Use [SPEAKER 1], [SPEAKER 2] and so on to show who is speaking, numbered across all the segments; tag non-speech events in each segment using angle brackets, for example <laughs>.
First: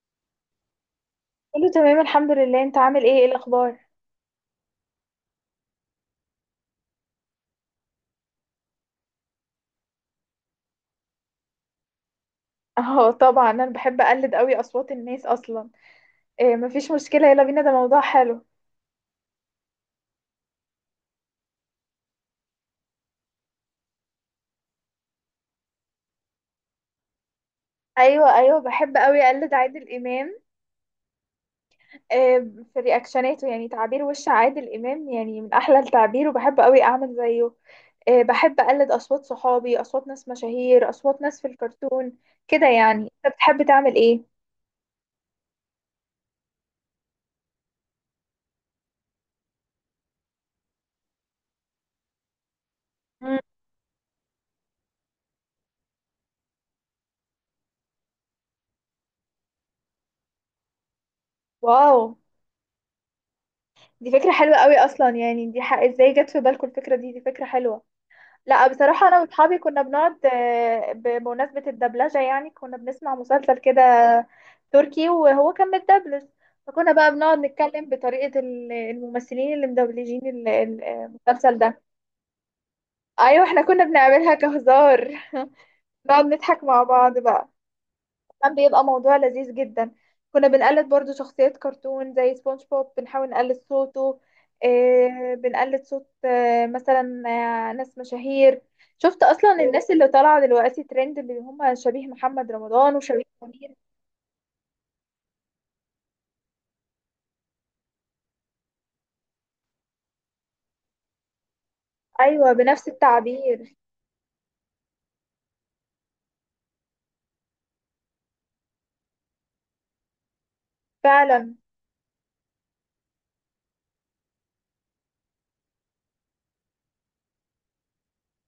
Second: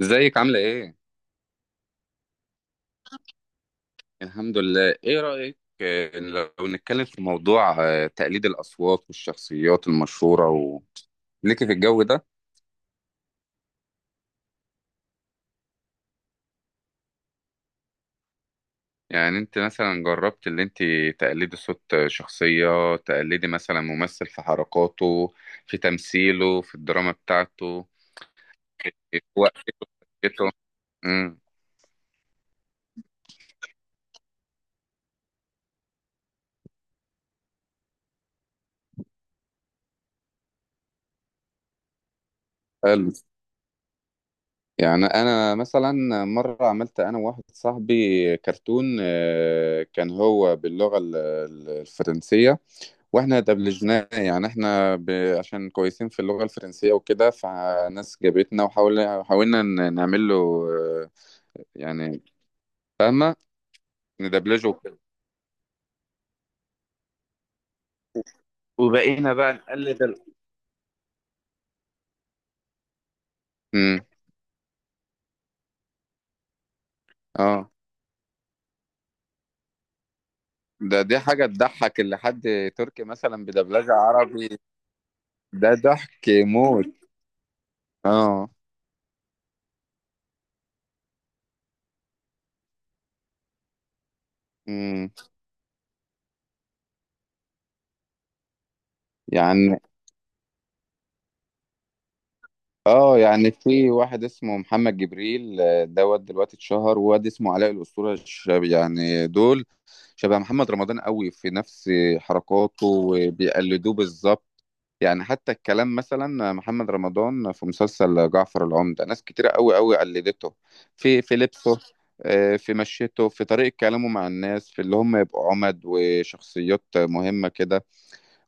[SPEAKER 1] ازيك عاملة ايه؟
[SPEAKER 2] كله تمام الحمد لله، انت عامل ايه؟ ايه الاخبار؟
[SPEAKER 1] الحمد لله، ايه رأيك لو نتكلم في موضوع تقليد الأصوات والشخصيات المشهورة ليكي في الجو ده؟
[SPEAKER 2] اه، طبعا انا بحب اقلد قوي اصوات الناس اصلا. إيه، مفيش مشكله، يلا بينا، ده موضوع حلو.
[SPEAKER 1] يعني انت مثلا جربت اللي انت تقلدي صوت شخصية، تقلدي مثلا ممثل في حركاته، في تمثيله، في الدراما بتاعته،
[SPEAKER 2] ايوه بحب
[SPEAKER 1] في
[SPEAKER 2] قوي اقلد
[SPEAKER 1] وقته،
[SPEAKER 2] عادل
[SPEAKER 1] في
[SPEAKER 2] امام.
[SPEAKER 1] حركته. امم.
[SPEAKER 2] إيه، في رياكشناته، يعني تعبير وش عادل امام يعني من احلى التعبير، وبحب قوي اعمل زيه. إيه، بحب اقلد اصوات صحابي، اصوات ناس مشاهير، اصوات ناس في الكرتون كده. يعني
[SPEAKER 1] حلو.
[SPEAKER 2] انت بتحب تعمل ايه؟
[SPEAKER 1] يعني انا مثلا مره عملت انا وواحد صاحبي كرتون، كان هو باللغه الفرنسيه،
[SPEAKER 2] مم.
[SPEAKER 1] واحنا اتقبلجناه. يعني عشان كويسين في اللغة الفرنسية وكده، فناس جابتنا وحاولنا نعمل له آه،
[SPEAKER 2] واو،
[SPEAKER 1] يعني، فاهمة؟
[SPEAKER 2] دي فكره حلوه
[SPEAKER 1] ندبلجه
[SPEAKER 2] قوي
[SPEAKER 1] وكده،
[SPEAKER 2] اصلا. يعني دي حق ازاي جت في بالكم الفكره دي؟ دي فكره حلوه. لا، بصراحة أنا
[SPEAKER 1] وبقينا بقى
[SPEAKER 2] وأصحابي كنا
[SPEAKER 1] نقلد
[SPEAKER 2] بنقعد، بمناسبة الدبلجة يعني، كنا بنسمع مسلسل كده
[SPEAKER 1] امم.
[SPEAKER 2] تركي وهو كان متدبلج. فكنا بقى بنقعد
[SPEAKER 1] اه.
[SPEAKER 2] نتكلم بطريقة الممثلين اللي مدبلجين
[SPEAKER 1] دي حاجة
[SPEAKER 2] المسلسل ده.
[SPEAKER 1] تضحك، اللي حد تركي
[SPEAKER 2] أيوة
[SPEAKER 1] مثلا
[SPEAKER 2] احنا كنا
[SPEAKER 1] بدبلجة
[SPEAKER 2] بنعملها
[SPEAKER 1] عربي.
[SPEAKER 2] كهزار.
[SPEAKER 1] ده
[SPEAKER 2] <laughs>
[SPEAKER 1] ضحك
[SPEAKER 2] نقعد نضحك مع
[SPEAKER 1] موت.
[SPEAKER 2] بعض بقى.
[SPEAKER 1] اه.
[SPEAKER 2] كان بيبقى موضوع لذيذ جدا. كنا بنقلد برضو شخصيات كرتون زي سبونج بوب، بنحاول نقلد صوته.
[SPEAKER 1] امم.
[SPEAKER 2] إيه، بنقلد صوت، مثلا، ناس مشاهير. شفت اصلا
[SPEAKER 1] يعني
[SPEAKER 2] الناس اللي طالعه دلوقتي ترند، اللي هم شبيه محمد رمضان
[SPEAKER 1] اه
[SPEAKER 2] وشبيه
[SPEAKER 1] يعني
[SPEAKER 2] منير؟
[SPEAKER 1] في واحد اسمه محمد جبريل، دوت دلوقتي اتشهر، وواد اسمه علاء الأسطورة الشاب. يعني دول شبه محمد رمضان قوي، في نفس
[SPEAKER 2] ايوه،
[SPEAKER 1] حركاته
[SPEAKER 2] بنفس التعبير.
[SPEAKER 1] وبيقلدوه بالظبط. يعني حتى الكلام، مثلا محمد رمضان في مسلسل جعفر العمدة، ناس كتيرة قوي قوي قلدته في
[SPEAKER 2] فعلا.
[SPEAKER 1] لبسه، في مشيته، في طريقة كلامه مع الناس، في اللي هم يبقوا عمد وشخصيات مهمة كده.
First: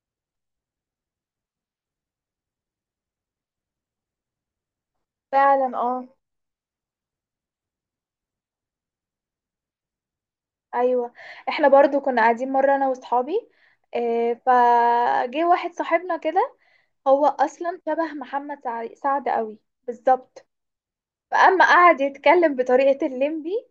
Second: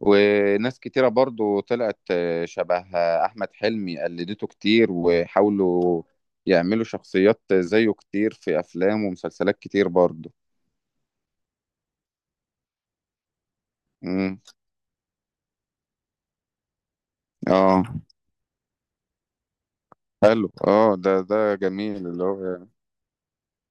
[SPEAKER 1] وناس كتيرة برضو طلعت شبه أحمد حلمي، قلدته كتير،
[SPEAKER 2] فعلا،
[SPEAKER 1] وحاولوا
[SPEAKER 2] اه.
[SPEAKER 1] يعملوا شخصيات زيه كتير في أفلام ومسلسلات كتير برضو.
[SPEAKER 2] ايوه، احنا برضو كنا قاعدين مره انا واصحابي. إيه،
[SPEAKER 1] مم.
[SPEAKER 2] فجه واحد صاحبنا كده، هو اصلا
[SPEAKER 1] اه.
[SPEAKER 2] شبه محمد سعد قوي، بالظبط.
[SPEAKER 1] حلو. اه. ده
[SPEAKER 2] فاما قعد
[SPEAKER 1] جميل اللي هو.
[SPEAKER 2] يتكلم بطريقه الليمبي،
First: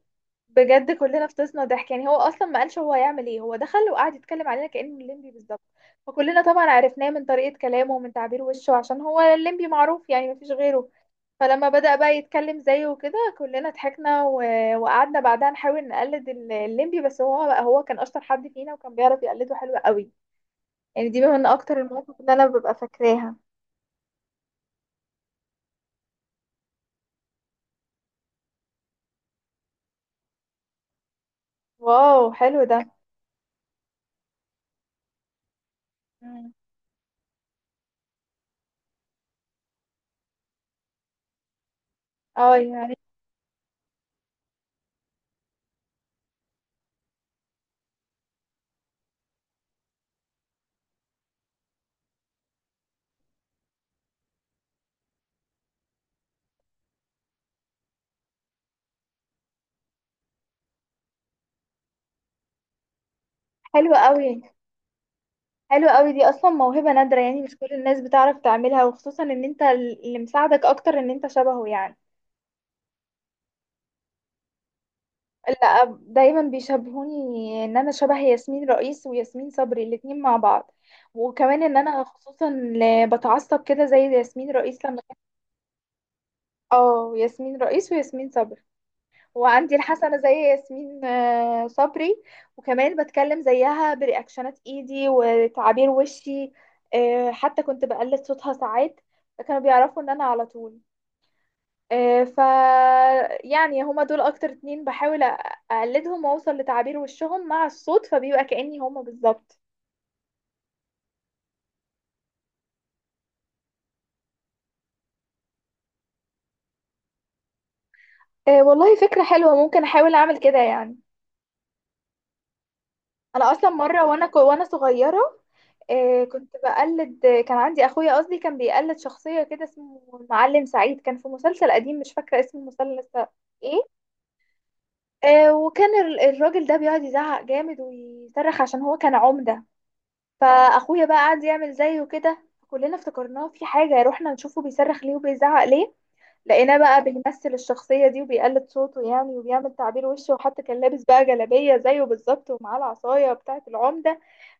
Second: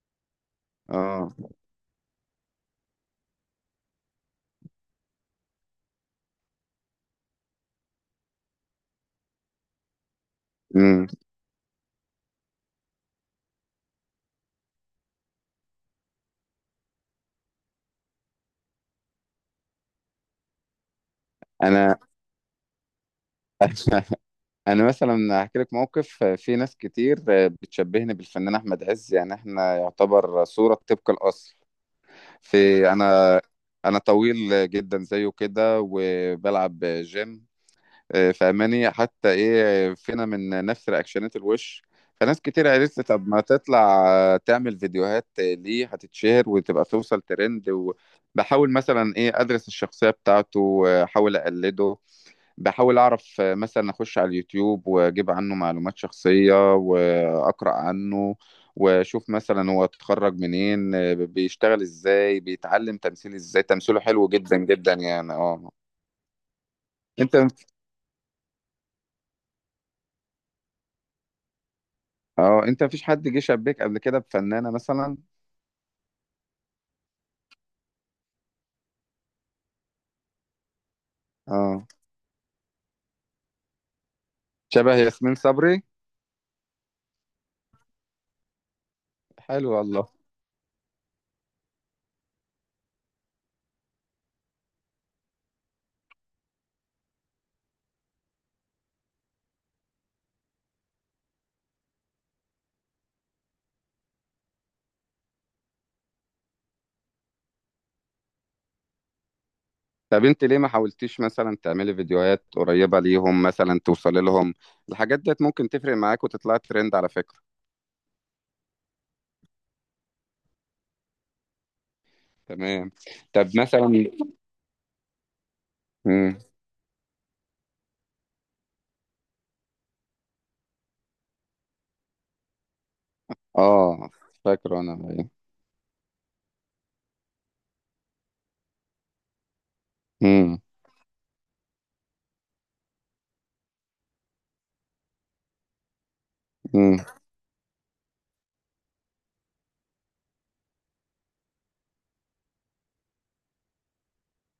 [SPEAKER 2] بجد كلنا
[SPEAKER 1] اه.
[SPEAKER 2] فطسنا ضحك. يعني هو اصلا ما قالش هو هيعمل ايه، هو دخل وقعد يتكلم علينا كانه الليمبي بالظبط. فكلنا طبعا عرفناه من طريقه كلامه ومن تعبير وشه، عشان هو الليمبي معروف، يعني مفيش غيره.
[SPEAKER 1] مم.
[SPEAKER 2] فلما بدأ بقى يتكلم زيه وكده كلنا ضحكنا وقعدنا بعدها نحاول نقلد الليمبي، بس هو بقى، هو كان اشطر حد فينا وكان بيعرف يقلده حلو قوي. يعني دي من اكتر
[SPEAKER 1] انا
[SPEAKER 2] المواقف اللي انا ببقى فاكراها.
[SPEAKER 1] انا مثلا هحكي لك موقف. في ناس كتير بتشبهني بالفنان احمد عز، يعني احنا يعتبر صورة طبق الاصل.
[SPEAKER 2] واو، حلو ده.
[SPEAKER 1] في انا انا طويل جدا زيه كده،
[SPEAKER 2] مم.
[SPEAKER 1] وبلعب جيم، فاهماني؟ حتى ايه فينا من نفس رياكشنات الوش. فناس
[SPEAKER 2] اه،
[SPEAKER 1] كتير
[SPEAKER 2] يعني
[SPEAKER 1] قالت لي طب ما تطلع، تعمل فيديوهات، ليه هتتشهر وتبقى توصل ترند؟ وبحاول مثلا ايه ادرس الشخصية بتاعته، احاول اقلده، بحاول اعرف، مثلا اخش على اليوتيوب واجيب عنه معلومات شخصية واقرأ عنه، واشوف مثلا هو اتخرج منين، بيشتغل ازاي، بيتعلم تمثيل ازاي.
[SPEAKER 2] حلو
[SPEAKER 1] تمثيله حلو
[SPEAKER 2] قوي.
[SPEAKER 1] جدا جدا يعني. اه.
[SPEAKER 2] حلو قوي، دي اصلا موهبة نادرة، يعني
[SPEAKER 1] انت
[SPEAKER 2] مش كل الناس بتعرف تعملها، وخصوصا ان انت اللي مساعدك اكتر ان انت شبهه يعني.
[SPEAKER 1] اه انت مفيش حد جه شبيك قبل كده بفنانة مثلا؟
[SPEAKER 2] لا، دايما بيشبهوني ان انا شبه ياسمين رئيس وياسمين صبري الاتنين مع بعض. وكمان ان
[SPEAKER 1] اه،
[SPEAKER 2] انا خصوصا بتعصب كده زي ياسمين رئيس
[SPEAKER 1] شبه
[SPEAKER 2] لما كان.
[SPEAKER 1] ياسمين صبري.
[SPEAKER 2] اه، ياسمين رئيس وياسمين صبري.
[SPEAKER 1] حلو
[SPEAKER 2] وعندي
[SPEAKER 1] والله.
[SPEAKER 2] الحسنة زي ياسمين صبري. وكمان بتكلم زيها برياكشنات ايدي وتعابير وشي. حتى كنت بقلد صوتها ساعات، كانوا بيعرفوا ان انا على طول. آه، ف يعني هما دول اكتر اتنين بحاول اقلدهم واوصل لتعابير وشهم مع الصوت، فبيبقى كأني هما بالظبط.
[SPEAKER 1] طب انت ليه ما حاولتيش مثلا تعملي فيديوهات قريبة ليهم، مثلا توصلي لهم؟ الحاجات ديت ممكن تفرق معاك وتطلعي ترند، على فكرة.
[SPEAKER 2] والله فكرة حلوة، ممكن احاول اعمل كده يعني.
[SPEAKER 1] تمام. طب
[SPEAKER 2] انا اصلا
[SPEAKER 1] مثلا.
[SPEAKER 2] مرة وانا وانا صغيرة،
[SPEAKER 1] مم.
[SPEAKER 2] كنت بقلد. كان عندي اخويا، قصدي كان بيقلد شخصية كده اسمه المعلم سعيد، كان في مسلسل قديم مش فاكرة اسم المسلسل لسه. ايه،
[SPEAKER 1] اه. فاكره انا.
[SPEAKER 2] وكان الراجل ده بيقعد يزعق جامد ويصرخ، عشان هو كان عمدة.
[SPEAKER 1] مم.
[SPEAKER 2] فاخويا بقى قعد يعمل زيه كده، كلنا افتكرناه في حاجه، رحنا نشوفه بيصرخ ليه وبيزعق ليه. لقيناه
[SPEAKER 1] مم.
[SPEAKER 2] بقى بيمثل الشخصيه دي وبيقلد صوته يعني وبيعمل تعبير وشه، وحتى كان لابس بقى جلابيه زيه بالظبط ومعاه العصايه بتاعه العمده.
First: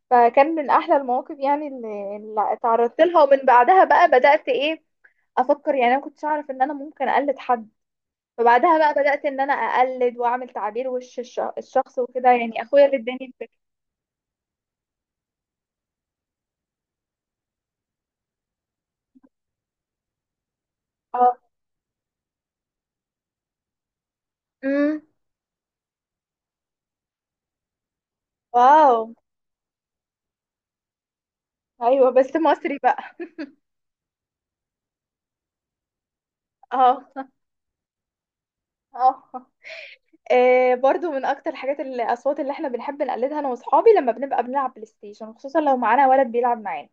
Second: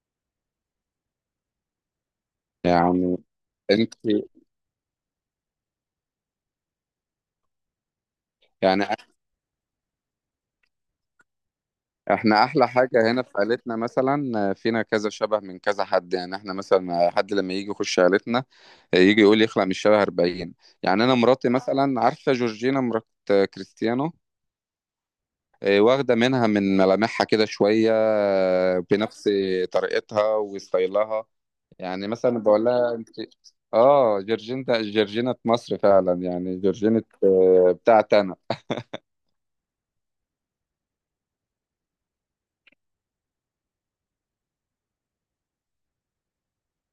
[SPEAKER 2] فكان من احلى المواقف يعني اللي اتعرضت
[SPEAKER 1] يعني
[SPEAKER 2] لها. ومن بعدها
[SPEAKER 1] انت
[SPEAKER 2] بقى بدات ايه افكر، يعني انا كنتش اعرف ان انا ممكن اقلد حد. فبعدها
[SPEAKER 1] يعني
[SPEAKER 2] بقى بدات ان انا اقلد واعمل تعبير وش الشخص وكده،
[SPEAKER 1] احنا
[SPEAKER 2] يعني
[SPEAKER 1] احلى
[SPEAKER 2] اخويا اللي
[SPEAKER 1] حاجة
[SPEAKER 2] اداني
[SPEAKER 1] هنا في
[SPEAKER 2] الفكره.
[SPEAKER 1] عيلتنا، مثلا فينا كذا شبه من كذا حد. يعني احنا مثلا، حد لما يجي يخش عيلتنا يجي يقول يخلق من الشبه 40. يعني انا
[SPEAKER 2] اه.
[SPEAKER 1] مراتي مثلا، عارفة جورجينا مرات كريستيانو؟
[SPEAKER 2] امم.
[SPEAKER 1] اه، واخدة منها من ملامحها كده شوية،
[SPEAKER 2] واو.
[SPEAKER 1] بنفس طريقتها وستايلها. يعني
[SPEAKER 2] ايوه، بس
[SPEAKER 1] مثلا بقول
[SPEAKER 2] مصري
[SPEAKER 1] لها انت
[SPEAKER 2] بقى.
[SPEAKER 1] اه جورجينا. جورجينا مصر فعلا، يعني
[SPEAKER 2] اه.
[SPEAKER 1] جورجينا، بتاعت انا.
[SPEAKER 2] اه. برضو من اكتر الحاجات الاصوات اللي احنا بنحب نقلدها انا واصحابي، لما بنبقى بنلعب بلاي ستيشن، خصوصا لو معانا ولد بيلعب معانا،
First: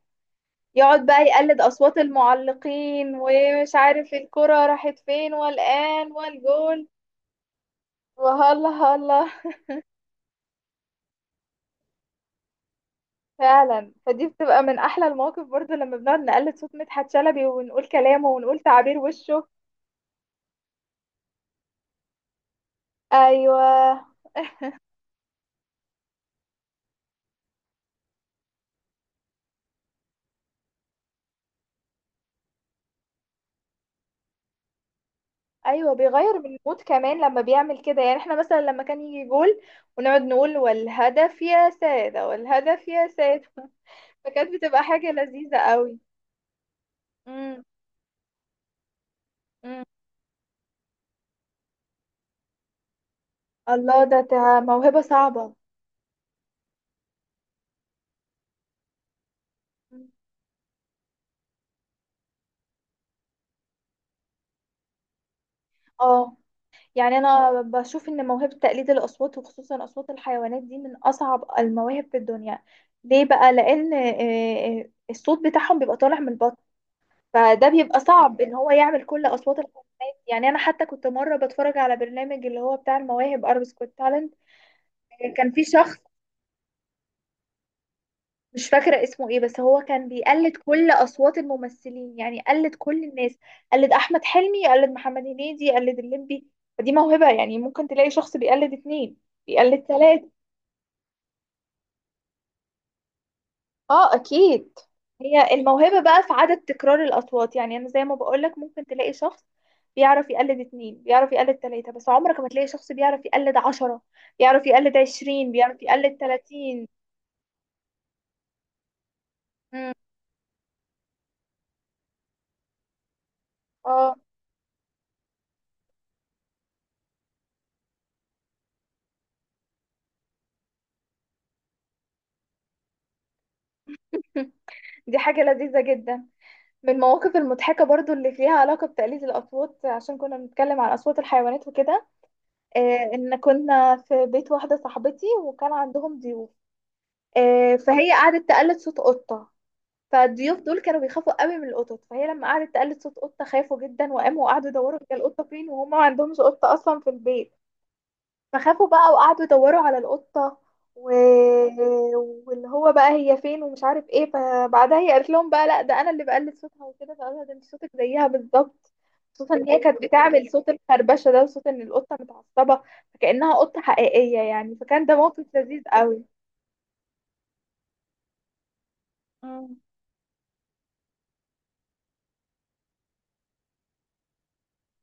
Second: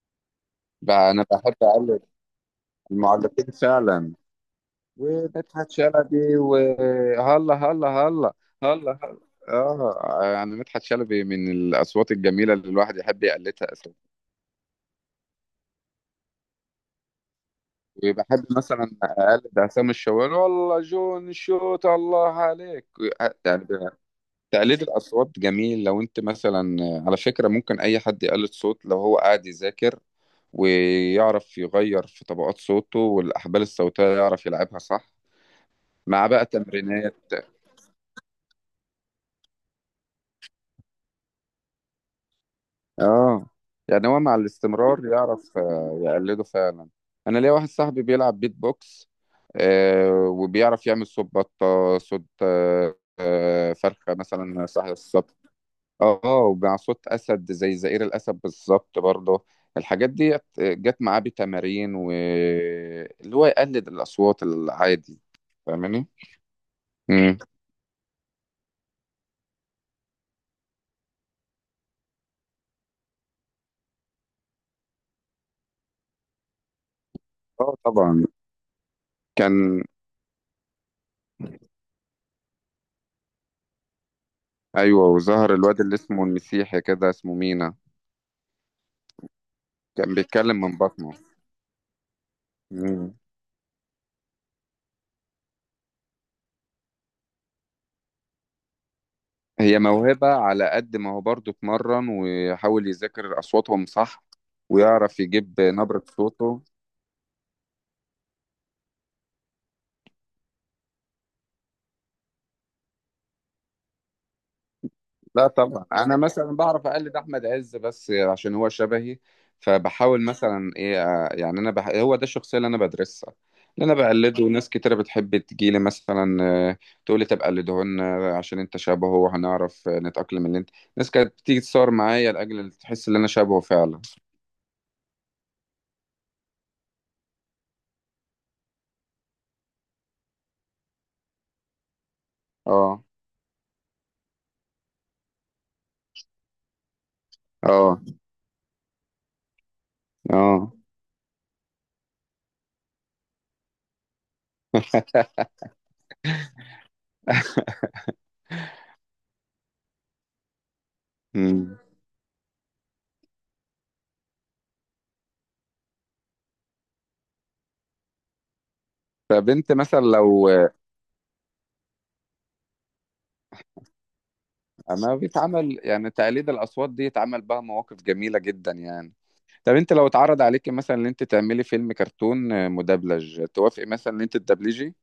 [SPEAKER 2] يقعد
[SPEAKER 1] بقى
[SPEAKER 2] بقى
[SPEAKER 1] انا بحب
[SPEAKER 2] يقلد اصوات
[SPEAKER 1] اقلد
[SPEAKER 2] المعلقين
[SPEAKER 1] المعلقين
[SPEAKER 2] ومش
[SPEAKER 1] فعلا،
[SPEAKER 2] عارف الكرة راحت فين
[SPEAKER 1] ومدحت
[SPEAKER 2] والان
[SPEAKER 1] شلبي،
[SPEAKER 2] والجول.
[SPEAKER 1] وهلا هلا هلا
[SPEAKER 2] وهلا
[SPEAKER 1] هلا هلا.
[SPEAKER 2] هلا.
[SPEAKER 1] اه، يعني مدحت شلبي من الاصوات الجميله اللي الواحد يحب يقلدها
[SPEAKER 2] فعلا،
[SPEAKER 1] اساسا.
[SPEAKER 2] فدي بتبقى من احلى المواقف برضو لما بنقعد نقلد صوت مدحت شلبي ونقول كلامه
[SPEAKER 1] وبحب
[SPEAKER 2] ونقول
[SPEAKER 1] مثلا
[SPEAKER 2] تعابير وشه.
[SPEAKER 1] اقلد عصام الشوالي، والله جون شوت الله عليك. يعني
[SPEAKER 2] ايوه
[SPEAKER 1] تقليد الاصوات جميل، لو انت مثلا، على فكره، ممكن اي حد يقلد صوت لو هو قاعد يذاكر، ويعرف يغير في طبقات صوته، والاحبال الصوتيه يعرف يلعبها صح
[SPEAKER 2] ايوه
[SPEAKER 1] مع
[SPEAKER 2] بيغير
[SPEAKER 1] بقى
[SPEAKER 2] من المود
[SPEAKER 1] تمرينات.
[SPEAKER 2] كمان لما بيعمل كده. يعني احنا مثلا لما كان يجي جول ونقعد نقول والهدف يا سادة، والهدف يا
[SPEAKER 1] اه،
[SPEAKER 2] سادة. <laughs>
[SPEAKER 1] يعني هو مع
[SPEAKER 2] فكانت بتبقى
[SPEAKER 1] الاستمرار
[SPEAKER 2] حاجة
[SPEAKER 1] يعرف
[SPEAKER 2] لذيذة قوي.
[SPEAKER 1] يقلده فعلا. انا ليا
[SPEAKER 2] امم
[SPEAKER 1] واحد صاحبي بيلعب بيت بوكس،
[SPEAKER 2] امم
[SPEAKER 1] وبيعرف يعمل صوت بطة، صوت
[SPEAKER 2] الله،
[SPEAKER 1] فرخة
[SPEAKER 2] ده
[SPEAKER 1] مثلا، صح
[SPEAKER 2] موهبة
[SPEAKER 1] الصوت.
[SPEAKER 2] صعبة.
[SPEAKER 1] اه، ومع صوت اسد، زي زئير الاسد بالظبط برضه.
[SPEAKER 2] مم.
[SPEAKER 1] الحاجات دي جت معاه بتمارين، و اللي هو يقلد الاصوات العادي. فاهماني؟
[SPEAKER 2] اه، يعني
[SPEAKER 1] امم.
[SPEAKER 2] انا بشوف ان موهبة تقليد الاصوات، وخصوصا اصوات الحيوانات، دي من اصعب المواهب في الدنيا. ليه بقى؟ لان، الصوت بتاعهم بيبقى طالع من البطن، فده
[SPEAKER 1] اه
[SPEAKER 2] بيبقى
[SPEAKER 1] طبعا.
[SPEAKER 2] صعب ان هو يعمل كل اصوات
[SPEAKER 1] كان
[SPEAKER 2] الحيوانات. يعني انا حتى كنت مره بتفرج على برنامج اللي هو بتاع المواهب، اربس كوت تالنت.
[SPEAKER 1] ايوه،
[SPEAKER 2] كان
[SPEAKER 1] وظهر
[SPEAKER 2] في
[SPEAKER 1] الواد اللي
[SPEAKER 2] شخص
[SPEAKER 1] اسمه المسيحي كده، اسمه مينا،
[SPEAKER 2] مش فاكره اسمه ايه، بس هو كان
[SPEAKER 1] كان
[SPEAKER 2] بيقلد
[SPEAKER 1] بيتكلم من
[SPEAKER 2] كل
[SPEAKER 1] بطنه.
[SPEAKER 2] اصوات الممثلين، يعني قلد كل
[SPEAKER 1] مم.
[SPEAKER 2] الناس، قلد احمد حلمي، قلد محمد هنيدي، قلد الليمبي. فدي موهبه، يعني ممكن تلاقي شخص بيقلد اتنين،
[SPEAKER 1] هي
[SPEAKER 2] بيقلد
[SPEAKER 1] موهبة
[SPEAKER 2] تلاته.
[SPEAKER 1] على قد ما هو برضه اتمرن ويحاول يذاكر أصواتهم،
[SPEAKER 2] اه،
[SPEAKER 1] صح؟
[SPEAKER 2] اكيد.
[SPEAKER 1] ويعرف
[SPEAKER 2] هي
[SPEAKER 1] يجيب
[SPEAKER 2] الموهبة
[SPEAKER 1] نبرة
[SPEAKER 2] بقى في عدد
[SPEAKER 1] صوته.
[SPEAKER 2] تكرار الاصوات. يعني انا زي ما بقولك، ممكن تلاقي شخص بيعرف يقلد اتنين، بيعرف يقلد تلاتة، بس عمرك ما تلاقي شخص بيعرف يقلد عشرة، بيعرف يقلد
[SPEAKER 1] لا
[SPEAKER 2] عشرين، بيعرف
[SPEAKER 1] طبعا،
[SPEAKER 2] يقلد
[SPEAKER 1] أنا مثلا بعرف
[SPEAKER 2] تلاتين.
[SPEAKER 1] أقلد أحمد عز بس عشان هو شبهي.
[SPEAKER 2] مم.
[SPEAKER 1] فبحاول مثلا إيه، يعني هو ده الشخصية اللي أنا بدرسها، اللي أنا
[SPEAKER 2] اه.
[SPEAKER 1] بقلده. ناس كتيرة بتحب تجيلي مثلا، آه، تقولي طب قلده لنا عشان أنت شبهه، وهنعرف، نتأقلم. اللي أنت ناس كانت بتيجي تصور معايا، لأجل تحس إن أنا شبهه فعلا.
[SPEAKER 2] <laughs> دي حاجة لذيذة جدا. من المواقف المضحكة برضو اللي ليها علاقة بتقليد الأصوات، عشان كنا بنتكلم عن أصوات الحيوانات وكده،
[SPEAKER 1] أه.
[SPEAKER 2] آه، إن كنا في بيت واحدة صاحبتي وكان عندهم ضيوف. آه،
[SPEAKER 1] أه.
[SPEAKER 2] فهي قعدت تقلد صوت قطة. فالضيوف
[SPEAKER 1] أه.
[SPEAKER 2] دول كانوا بيخافوا قوي من القطط، فهي لما قعدت تقلد صوت قطة خافوا جدا وقاموا وقعدوا يدوروا هي القطة فين، وهم ما عندهمش قطة أصلا في البيت. فخافوا بقى وقعدوا يدوروا على القطة و...
[SPEAKER 1] مم.
[SPEAKER 2] واللي هو بقى هي فين ومش عارف ايه. فبعدها هي قالت لهم بقى لا ده انا اللي بقلد صوتها وكده، فقالوا لها ده انت صوتك زيها بالظبط، خصوصا ان
[SPEAKER 1] فبنت
[SPEAKER 2] هي كانت
[SPEAKER 1] مثلا لو
[SPEAKER 2] بتعمل صوت الخربشة ده وصوت ان القطة متعصبة، فكأنها قطة حقيقية يعني. فكان
[SPEAKER 1] ما
[SPEAKER 2] ده موقف
[SPEAKER 1] بيتعمل،
[SPEAKER 2] لذيذ
[SPEAKER 1] يعني
[SPEAKER 2] قوي.
[SPEAKER 1] تقليد الأصوات دي اتعمل بها مواقف جميلة جدا يعني. طب
[SPEAKER 2] مم.
[SPEAKER 1] انت لو اتعرض عليك مثلا ان انت تعملي فيلم كرتون مدبلج، توافقي مثلا ان انت تدبلجي؟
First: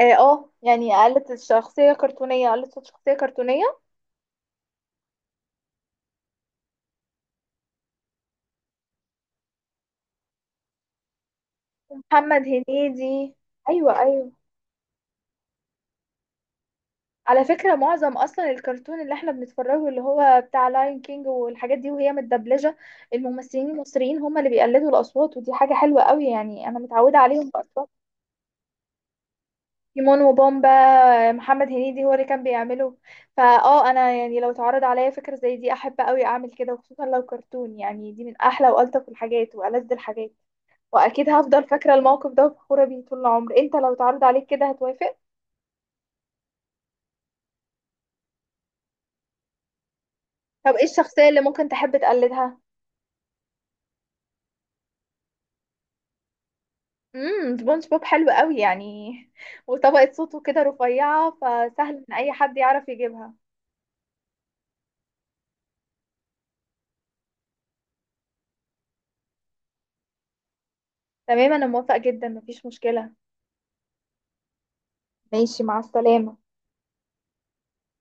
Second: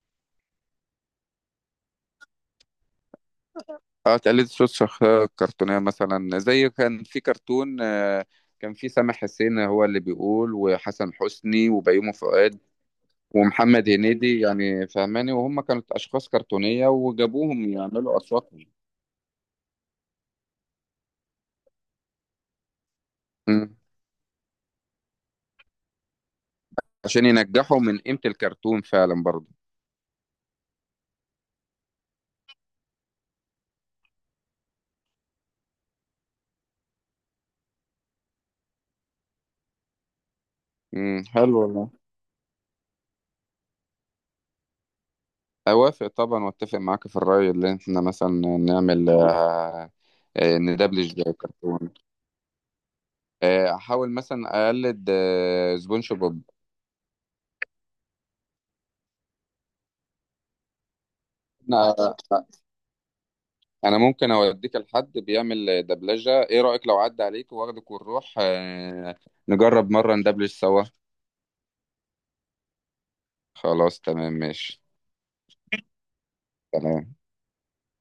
[SPEAKER 2] اه. يعني قالت الشخصية كرتونية، قالت صوت شخصية كرتونية.
[SPEAKER 1] اه، تقلد صوت شخصية كرتونية، مثلا زي كان في كرتون، كان في سامح حسين هو اللي بيقول، وحسن حسني، وبيومي
[SPEAKER 2] محمد
[SPEAKER 1] فؤاد،
[SPEAKER 2] هنيدي.
[SPEAKER 1] ومحمد
[SPEAKER 2] ايوه،
[SPEAKER 1] هنيدي، يعني فهماني؟ وهم كانت أشخاص كرتونية،
[SPEAKER 2] على
[SPEAKER 1] وجابوهم
[SPEAKER 2] فكره معظم
[SPEAKER 1] يعملوا
[SPEAKER 2] اصلا
[SPEAKER 1] أصواتهم.
[SPEAKER 2] الكرتون اللي احنا بنتفرجه اللي هو بتاع لاين كينج والحاجات دي، وهي متدبلجه، الممثلين
[SPEAKER 1] مم.
[SPEAKER 2] المصريين هم اللي بيقلدوا الاصوات. ودي حاجه حلوه قوي، يعني انا متعوده
[SPEAKER 1] عشان
[SPEAKER 2] عليهم
[SPEAKER 1] ينجحوا
[SPEAKER 2] باصوات
[SPEAKER 1] من قيمة الكرتون فعلا برضه.
[SPEAKER 2] تيمون وبومبا. محمد هنيدي هو اللي كان بيعمله. فاه انا يعني لو اتعرض عليا فكره زي دي احب قوي اعمل كده، وخصوصا لو كرتون، يعني دي من احلى والطف الحاجات والذ الحاجات.
[SPEAKER 1] امم،
[SPEAKER 2] واكيد
[SPEAKER 1] حلو
[SPEAKER 2] هفضل
[SPEAKER 1] والله،
[SPEAKER 2] فاكره الموقف ده وفخوره بيه طول العمر. انت لو اتعرض عليك كده هتوافق؟
[SPEAKER 1] اوافق طبعا، واتفق معاك في الرأي، اللي احنا مثلا نعمل،
[SPEAKER 2] طب ايه
[SPEAKER 1] ندبلج
[SPEAKER 2] الشخصية اللي ممكن
[SPEAKER 1] كرتون.
[SPEAKER 2] تحب تقلدها؟
[SPEAKER 1] احاول مثلا اقلد سبونج بوب.
[SPEAKER 2] امم، سبونج بوب حلو قوي يعني، وطبقة صوته كده رفيعة، فسهل ان
[SPEAKER 1] انا
[SPEAKER 2] اي حد يعرف يجيبها.
[SPEAKER 1] انا ممكن اوديك لحد بيعمل دبلجة. ايه رأيك لو عدى عليك واخدك ونروح، نجرب مرة ندبلج سوا؟
[SPEAKER 2] تمام، انا موافقة جدا، مفيش مشكلة.
[SPEAKER 1] خلاص تمام ماشي.
[SPEAKER 2] ماشي، مع السلامة.
[SPEAKER 1] تمام.